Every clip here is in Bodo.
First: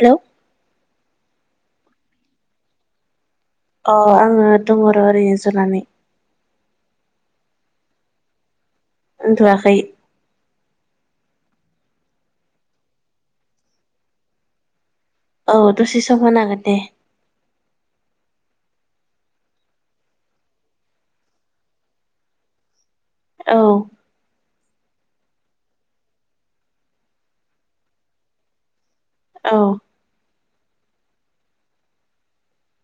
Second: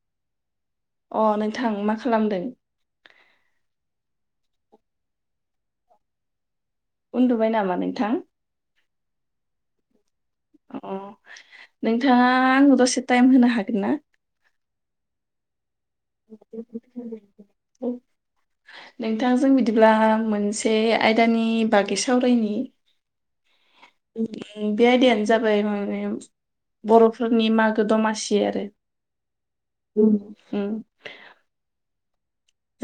हेलौ। अ नोंथां मा खालामदों? अ आङो दङर' ओरैनो जनानै। उन्दुबाय नामा नोंथां? उन्दुयाखै। अ नोंथाङा आंनो दसे टाइम होनो हागोन ना? औ। दसे सम होनो हागोन दे। नोंथांजों बिदिब्ला मोनसे आयदानि बागै सावरायनि। औ। उम, बे आयदायानो जाबाय माने बर'फोरनि मागो दमासि आरो। औ। उम।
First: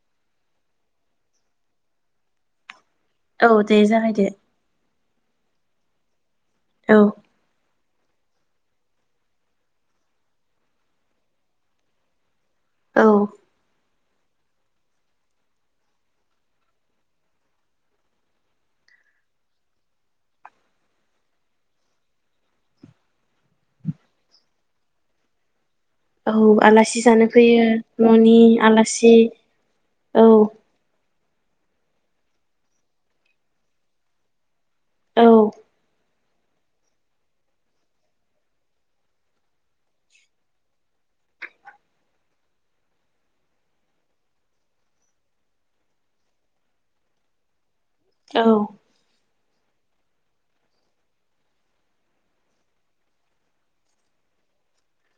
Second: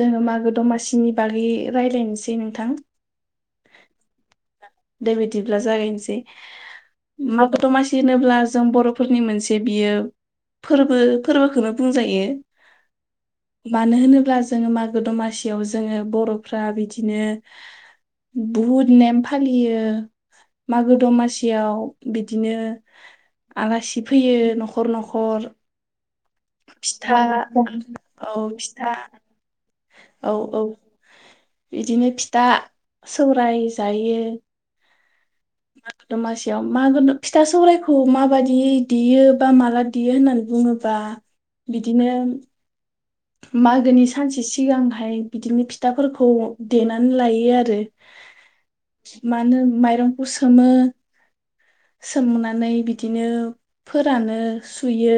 जोङो मागो दमासिनि बागै रायज्लायनोसै नोंथां। औ दे जागाय दो। दे बिदिब्ला जागायनोसै। औ मागो दमासि होनोब्ला जों बर'फोरनि मोनसे बियो फोरबो फोरबोखौनो बुंजायो। औ मानो होनो ब्ला जोङो मागो दमासियाव जोङो बर'फ्रा बिदिनो बुहुद नेम फालियो मागो दमासियाव बिदिनो आलासि फैयो न'खर न'खर औ आलासि फिथा जानो फैयो औ न'नि फिथा आलासि औ औ। बिदिनो फिथा सौराय जायो। औ दमासियाव मागो फिथा सौरायखौ माबायदि देयो बा माला देयो होननानै बुङोबा बिदिनो मागोनि सानसे सिगांहाय बिदिनो फिथाफोरखौ देनानै लायो आरो। औ। मानो माइरंखौ सोमो सोमनानै बिदिनो फोरानो सुयो।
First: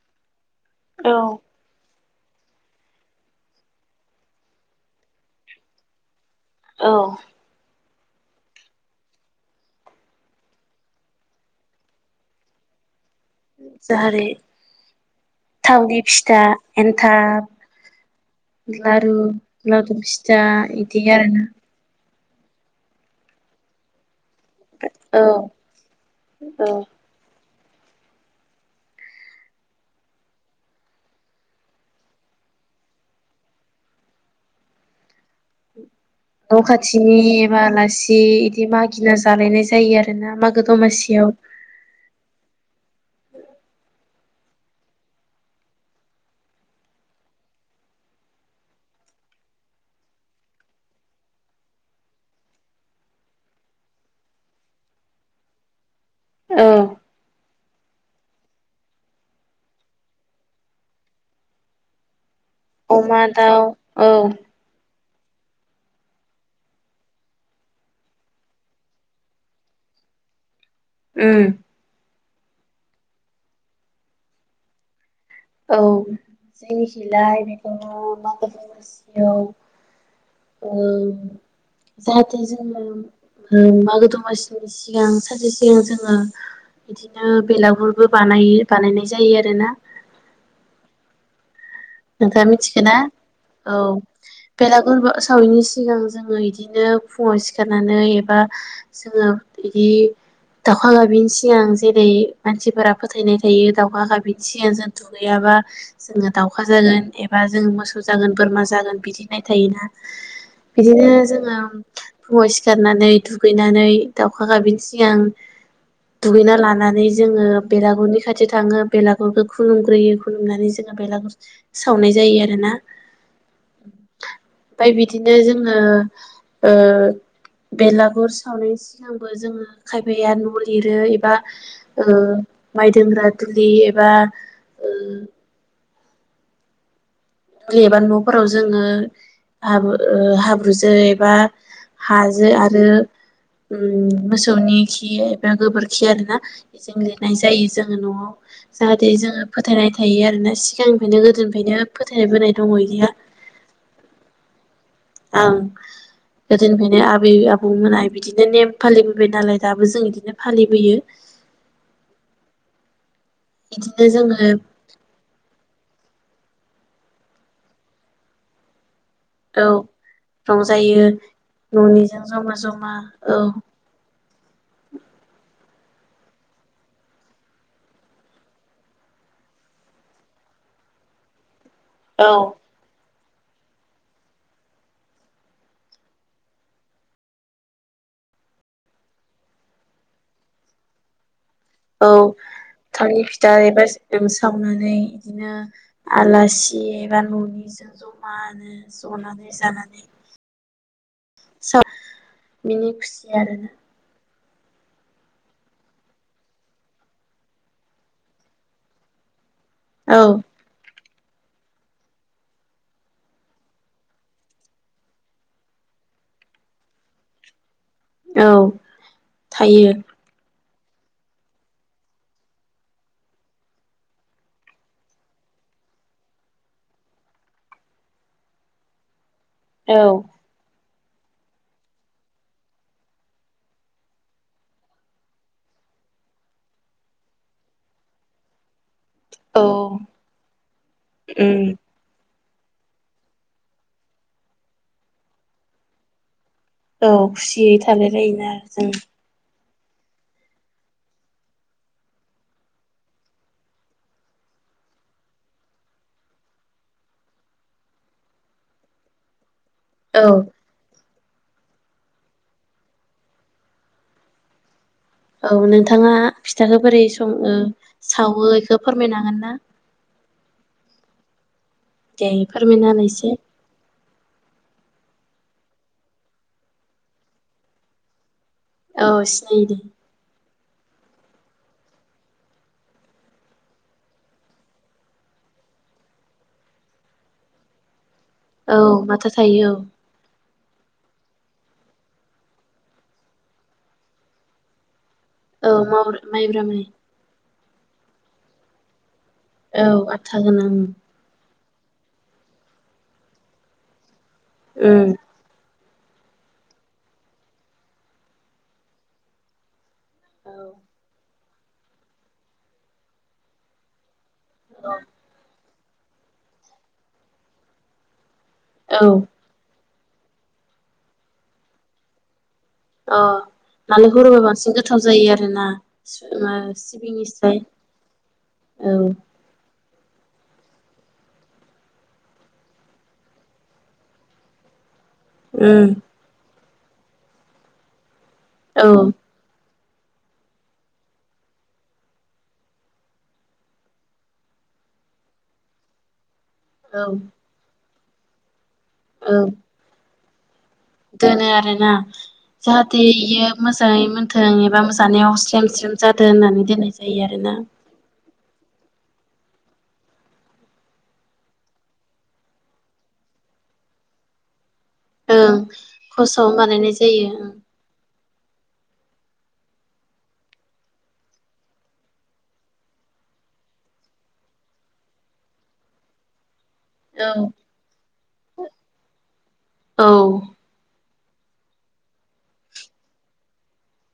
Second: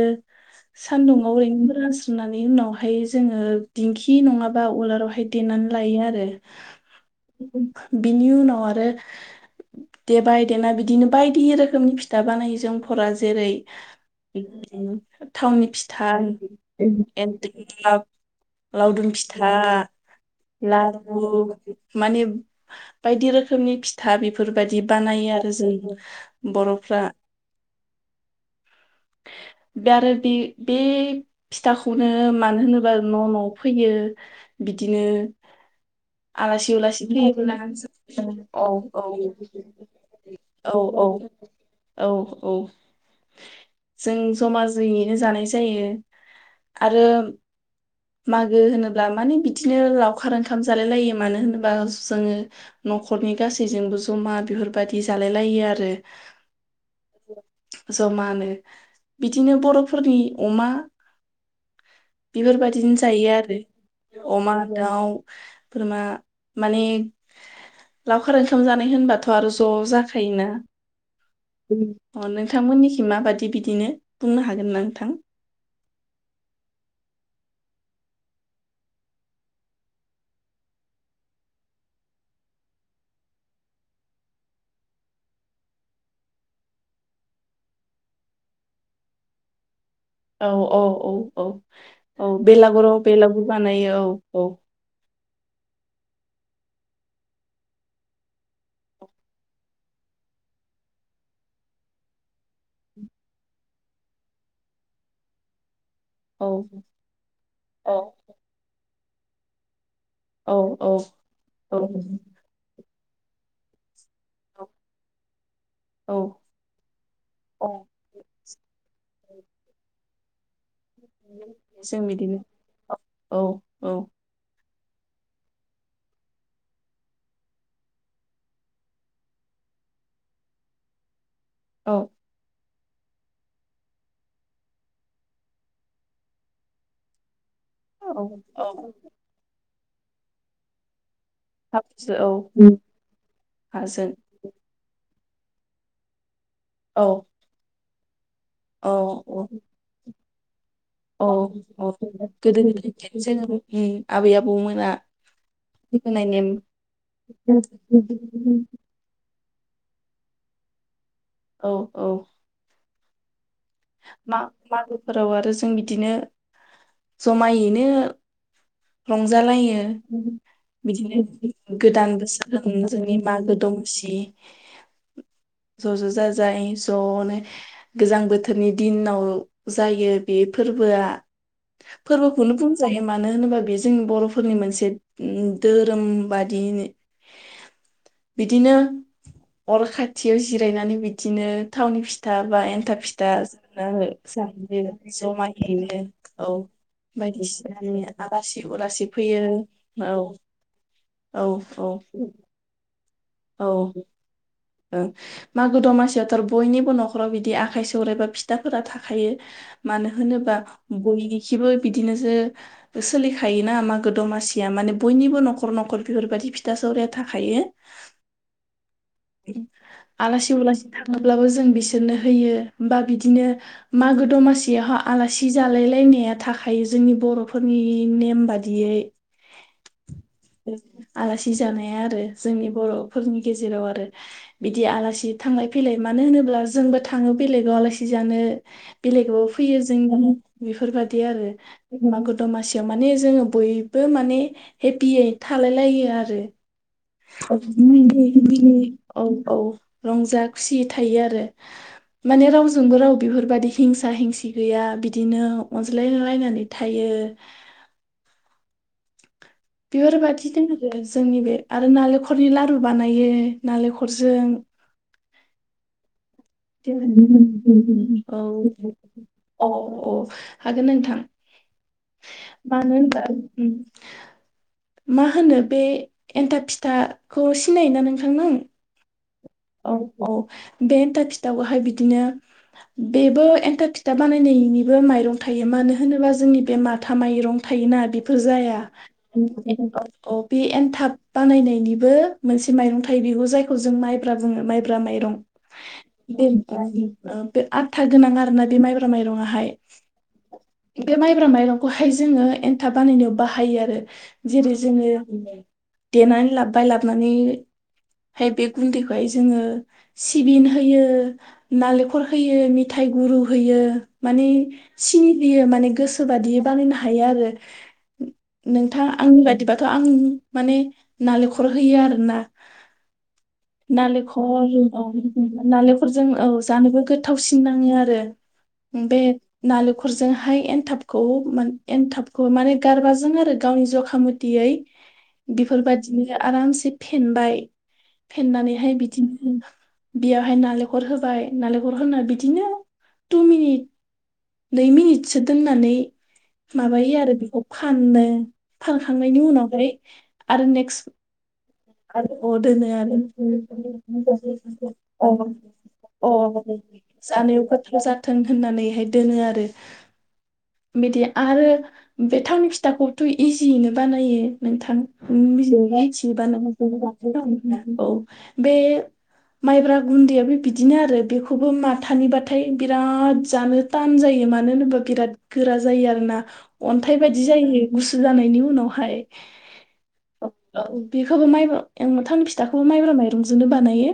औ सान्दुंआव ओरैनो फोरानस्रो नुनानै उनावहाय जोङो दिंखि नङाबा उलारावहाय देनानै लायो आरो। औ। बिनि उनाव आरो देबाय देना बिदिनो बायदि रोखोमनि फिथा बानायो जों फोरा जेरै जेरै थावनि फिथा एन्थाब लावदुम लारु फिथा लावदुम फिथा इदि आरोना लारु माने बायदि रोखोमनि फिथा बे बेफोरबादि औ बानायो आरो जोंबो। औ बर'फ्रा [unintelligible] बे आरो बे बे फिथाखौनो मानो होनोबा न' न'आव फैयो बिदिनो न' आलासि उलासि खाथिनि फोयोबोला एबा आलासि इदि औ औ मागिना जालायनाय जायो आरोना मागो औ दमासियाव औ औ औ जों जमा जुयैनो जानाय जायो आरो मागो होनोब्ला माने बिदिनो लावखार ओंखाम। जालाय लायो मानो होनोबा जोंङो न'खरनि गासैजोंबो जमा बेफोरबायदि जालाय लायो आरो। औ। जमानो बिदिनो बर'फोरनि अमा। बेफोरबायदिनो अमा जायो दाउ आरो औ अमा दाउ। बोरमा माने लावखार ओंखाम जानाय होनबाथ' आरो ज' जाखायोना। ओम। अ नोंथांमोननिखि माबादि बिदिनो बुंनो हागोन ना नोंथां। औ जोंनिखिलाय बेखौ मोसौ। औ जाहाथे जोंङो मागो दमासिनि सिगां सानसे सिगां जोंङो बिदिनो बेलागुरबो बानायो बानायनाय जायो आरोना। औ-औ-औ-औ। नोंथाङा मिथिगोना औ बानायो औ बेलागुर [unintelligible] सावैनि सिगां जोंङो बिदिनो फुंङाव सिखारनानै एबा जोंङो बिदि दाउखा गाबिनि सिगां जेरै मानसिफोरा फोथायनाय थायो दाउखा गाबिनि सिगां जों दुगैयाबा जोंङो। औ दाउखा जागोन एबा जोंङो औ मोसौ जागोन बोरमा जागोन। बिदि होननाय थायोना। औ बिदिनो जोंङो औ फुंङाव सिखार। नानै दुगैनानै दाउखा गाबैनि सिगां। औ दुगैना लानानै जोंङो औ बेलागुरनि खाथियाव थांङो बेलागुरखौ खुलुमग्रोयो। हुमनानै जों बेलागुर। जों सावनाय बिदिनो जायो आरोना औ-औ। ओमफाय बिदिनो जोंङो ओ बेलागुर सावनायनि सिगांबो जोंङो खायफाया न लिरो एबा। औ ओ। माइ दोनग्रा दुलि एबा ओ। दुलि एबा औ न'फोराव जोंङो। औ हाब ओ हाब्रुजो एब। एबा हाब्रुजो हाजो औ आरो हाजों ओम मोसौनि। खि गोबोरखि आरोना। बेजों औ लिरनाय जायो जों। जो न'आव। औ जाहाथे जोंङो औ फोथायनाय थायो आ। [unintelligible] सिगांनिफ्रायनो [inaudible] गोदोनिफ्रायनो। फोथायबोनाय दङ इदिया मोना। आं गोदोनिफ्रायनो आबै आबौमोनहा बिदिनो नेम फालिबोबाय नालाय। दाबो जों इदिनो फालिबोयो। औ औ। बिदिनो माग जोङो मागोफोराव आरो जों बिदिनो जमायैनो औ रंजालायो रंजायो बिदिनो गोदान न'निजों बोसोर जमा जमा जोंनि औ मागो दमासि ज' ज' जाजाय ज'नो गोजां बोथोर नि दिनाव जायो बे फोरबोआ। औ फोरबोखौनो बुंजायो मानो होनोबा बेयो जोंनि बर'फोरनि मोनसे दोहोरोम बादि बिदिनो अर खाथियाव जिरायनानै बिदिनो थावनि औ फिथा बा एन्थाब थालिर फिथा एबा जाहैयो सावनानै बिदिनो जमाहैनो औ आलासि एबा न'निजों बायदिसिनानि आलासि जमानो उलासि जनानै फैयो जानानै औ औ औ। [inaudible] औ। ओ मागो दमासियावथ' आरो बयनिबो न'खराव बिदि आखाइ सौराइबा फिथाफोरा थाखायो। मानो औ होनोबा बय इखिबो बिदिनोसो सोलिखायोना मागो दमासिया माने बयनिबो न'खर न'खर बेफोरबायदि फिथा सौराया थाखायो। औ। थायो आलासि उलासि थाङोब्लाबो जों बिसोरनो होयो बा बिदिनो मागो दमासियावहा आलासि जालाय लायनाया थाखायो जोंनि बर'फोरनि नेम बादियै। औ। आलासि जानाया आरो जोंनि बर'फोरनि गेजेराव आरो। बिदि आलासि थांलाय फैलाय मानो होनोब्ला जोंबो थाङो बेलेगाव आलासि जानो बेलेगाबो औ फैयो जोंना बेफोरबायदि उम आरो मागो दमासियाव माने जोङो बयबो माने हेपियै थालायलायो आरो। औ खुसियै थालाय लायोना जों औ औ। रंजा खुसि थायो आरो माने रावजोंबो राव बेफोरबायदि हिंसा हिंसि गैया बिदिनो अनज्लायलायनानै थायो औ बेफोरबादि दोङो जोंनि बे आरो नालेंखरनि लारु बानायो नालेंखरजों। औ नोंथाङा फिथाखौ बोरै सङो औ सावो बेखौ फोरमायनो हागोन ना औ औ। हागोन नोंथां। दे फोरमायना मानो होनाय होनबा एसे। उम, मा होनो बे एन्थाब फिथाखौ सिनायोना नोंथां नों अ सि औ औ बे एन्थाब फिथाखौहाय बिदिनो बेबो एन्थाब फिथा बानायनायनिबो माइरं थायो मानो होनोबा जोंनि बे माथा माइरं थायोना बे बो जाया औ माथा थायो बे एन्थाब बानायनायनिबो मोनसे माइरं थायो बिबो जायखौ जों माइ ब्रा बुङो माइब्रा माइ औ माब्रो माइब्रा माय ओ बे आथा गोनां आरो ना बे माइब्रा ब्रा माइरं आहाय औ आथा गोनां बे माइब्रा माइरं खौहाय जोङो एन्थाब बानायनायाव बाहायो आरो जेरै जोङो उम देनानै लाबबाय लाबनानैहाय बे गुन्दैखौ ओमफ्राय जोङो सिबिन होयो नालेंखर होयो मथायाइ गुरु होयो। माने सिनि बियो माने गोसो बादियै बानायनो हायो आरो नोंथां औ आंनि बायदिबा थ आं माने नालेखल होयो आरोना अ नालेंखर होबा बांसिन नालेंखल गोथाव औ जायो आरोना नालेंखरजों औ मा जानोबो सिबिंनिस्राय गोथावसिन नाङो आरो औ बे नालें खरजोंहाय एनथाबखौ एनथाबखौ माने गारबाजों आरो गावनि जखा मटै उम बेफोरबायदिनो आरामसे फेनबाय औ फेनानैहाय बिदिनो बेयावहाय नालेंखर होबाय नालेंखर होनानै बिदिनो टु मिनिट नै मिनिटसो दोननानै औ माबायो आरो बेखौ खाननो फानखांनायनि औ उनावहाय आरो नेक्स ना जाहाथे इयो मोजाङै मोनथों एबा जानायाव स्रेम स्रेम जादों अ होननानै दोननाय जायो आरोना जानायाव गोथाव जाथों होननानैहाय दोनो आरो बिदि आरो बे थावनि फिथाखौथ' इजियैनो बानायो नोंथां ओं खसआव होनना बानायनाय जायो बुं औ। बे माइब्रा गुन्दैयाबो बिदिनो आरो बेखौबो माथानिबाथाय बिराद जानो टान जायो मानो होनोबा बिराद गोरा जायो आरोना अन्थाइ औ बायदि जायो गु सु जानायनि उनावहाय। औ अ औ। बेखौबो माइ ओ एमथामनि फिथाखौबो माइब्रा माइरंजोंनो बानायो।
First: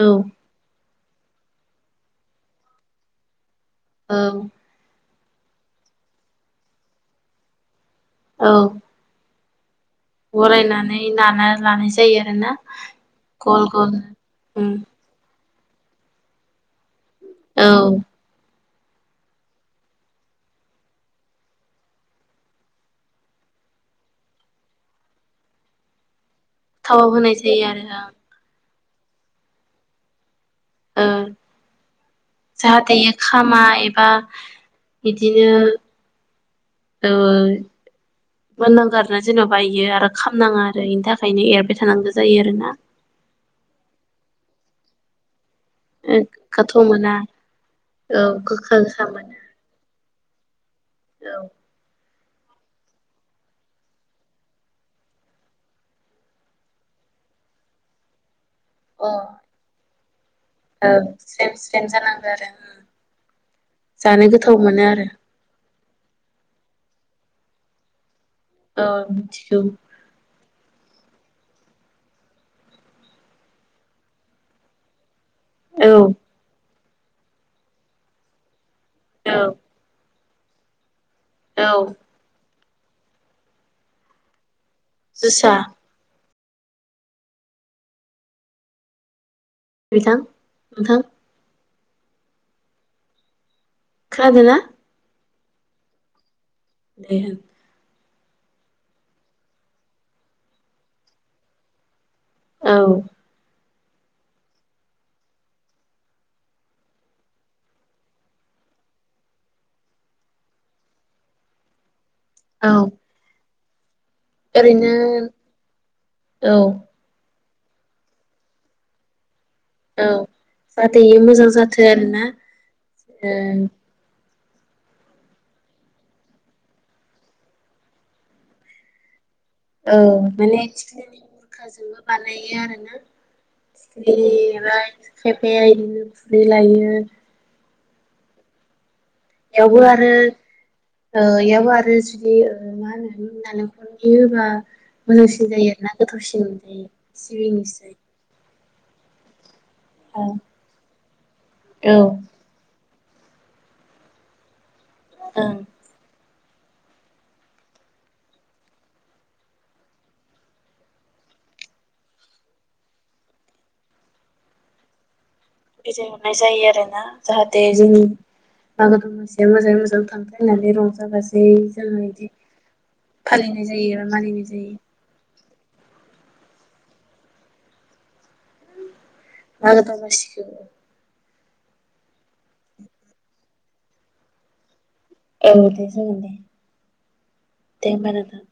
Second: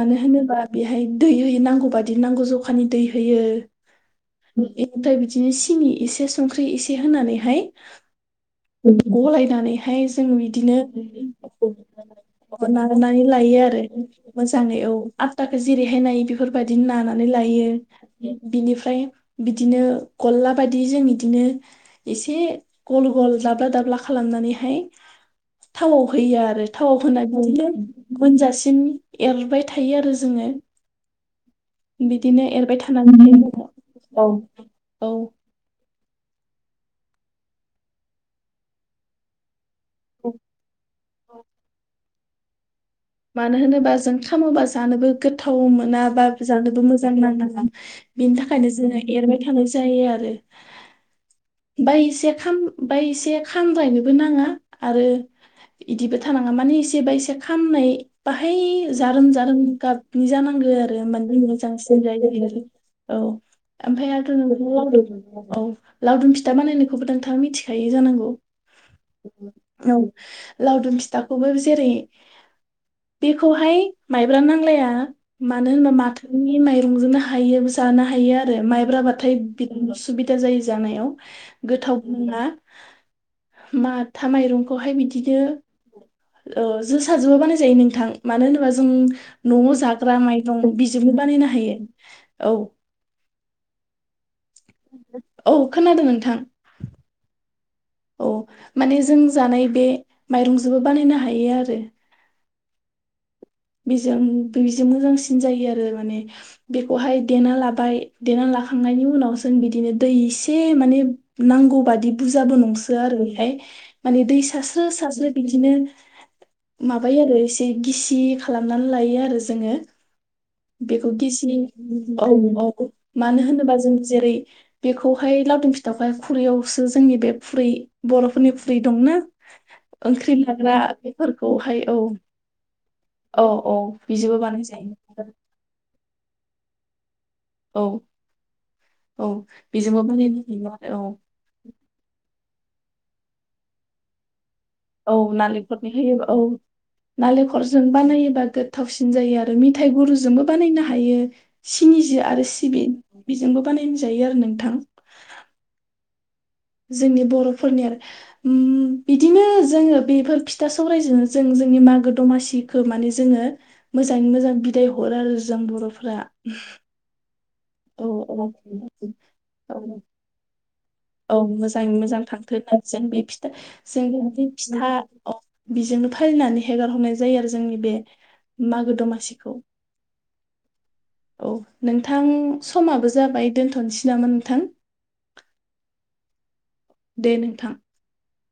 औ होनोबा बेहाय दै होयो नांगौ बादि नांगौ जखानि दै होयो। औ एनिफ्राय बि बिदिनो सिनि एसे संख्रि एसे होनानैहाय औ गलाय नानै ओमफाय जों बिदिनो गलायनानै नाना लानाय जायो आरोना नागोनानै लायो गल आरो गल मोजाङै औ। थाखो जिरैहाय नायो बेफोर बाय दि नानानै लायो। औ बिनिफ्राय ओमफ्राय बिदिनो गलला बायदि जों इदिनो एसे गल गल दाब्ला दाब्ला खालामनानैहाय थावआव होयो आरो थावाव होना होनाय जायो बिदिनो आरो गुनजासिम एरबाय थायो आरो जोङो। ओ बिदिनो एरबाय जाहाथे थानानै खामा एबा औ बिदिनो ओ मोननांगो आरो ना जेन'‌ बा इयो आरो खामनाङा आरो बेनि थाखायनो एरबाय थानांगो जायो आरोना। मानो होनोबा जों खामोबा जानोबो गो थाव ओ मोनाबा गोथौ जानोबो मोना मोजां नाङा। औ बेनि थाखायनो गोखा जोङो गोखा मोना एरबाय थानाय जायो आरो। औ बाय इसे खाम बाय एसे खामद्रायनोबो नाङा आरो इदिबो थानाङा माने एसे बा एसे खामनाय बा फाय अ जारोम जारोम गाबनि जानांगो औ आरो मानि स्रेम स्रेम मोजांसिन जानांगौ जायो आरो बेयो। औ ओमफाय जानो आरो गोथाव [inaudible] मोनो आरो लाव औ लावदुम फिथा बानायनो बेखौबो नोंथांआ मिथिखायो जानांगौ। औ मिथिगौ औ लावदुम फिथा फिथाखौबो जेरै बेखौहाय माइब्रा नांलाया मानो होनबा औ माथोनि माइ संजोबनो हायो जानो हायो आरो माइ ब्राबाथाय औ बिदिनिस सुबिदा जायो जानायाव औ गोथाव बुङा माथा माइरं खौहाय बिदिनो जोसा औ जोसाजोबो बानाय ज जायो नोंथां मानो होनोबा जों न'आव बिथां जाग्रा माइरं नोंथां बेजोंनो बानायनो हायो औ खोनादोना औ खोनादों नोंथां दे होन औ माने जों जानाय बे माइरंजोंबो बानायनो हायो आरो औ बेजों बैजों मोजांसिन जायो आरो माने बेखौहाय देना लाबाय देना लाखांनायनि उनाव जों बिदिनो दै इसे माने नांगौ बादि बुजाबो औ नंसोआ आरो बेहाय माने दै सार्रो ओरैनो सार्रो बिदिनो औ माबायो आरो एस बे गिसि खालामनानै लायो आरो ज जोङो जाहाथे बेखौ इयो मोजां गिसिनि जाथो आरोना औ औ [unintelligible] मानो होनोबा जों जेरै बेखौहाय लावदुम फिथावखाय खुरैआवसो जोंनि बे खुरै बर'फोरनि खुरै दंना औ ओंख्रि माने लाग्रा थिख्लिनि बेफोरखौहाय औ मुरखाजोंबो बानायो आरो ना औ औ सिखिरि बिजोंबो बानाय [unintelligible] जायो खायफाया इदिनो खुरै लायो औ औ इयावबो बेजोंबो आरो बानायनो हायो आरो ओ इयावबो आरो ज जि ओ मा होनो [inaudible] औ मोजांसिन जायो आरोना नालेंखरनि होयो औ गोथावसिन मोनजायो नालेंखरजों सिबिंनिसाय बानायोबा गोद थावसिन जायो आर ओ मिथाइ औ गुरुजोंबो बानायनो हायो ओं सिनिजो आरो सिबिन बेजोंबो बानायनाजायो आरो नोंथां ओ जोंनि बर'फोरनि आरो उम बिदिनो जोङो बेफोर फिथा सौरायजों जों जोंनि मागो दमासिखो माने जोङो मोजाङै मोजां बिदाय हरो आरो ज बिदाय हरनाय जायो आरो ना जाहाथ दे जोंनि औ औ मागो दमासिया मोजाङै औ मोजां थांफ होननानै रंजायो [inaudible] औ मोजाङै मोजां थांथों आरो जों बे फिथा फालिनाय जायो जों एबा बिदि मानिनाय जायो फिथा [inaudible] बेजोंनो फालिनानै हेगार हरनाय जायो आरो जोंनि बे मागो दमा [unintelligible] औ नोंथां समाबो जाबाय दोनथ'नोसै नामा नोंथां। औ दे जागोनदे। दे नोंथां दे होमबा नोंथां।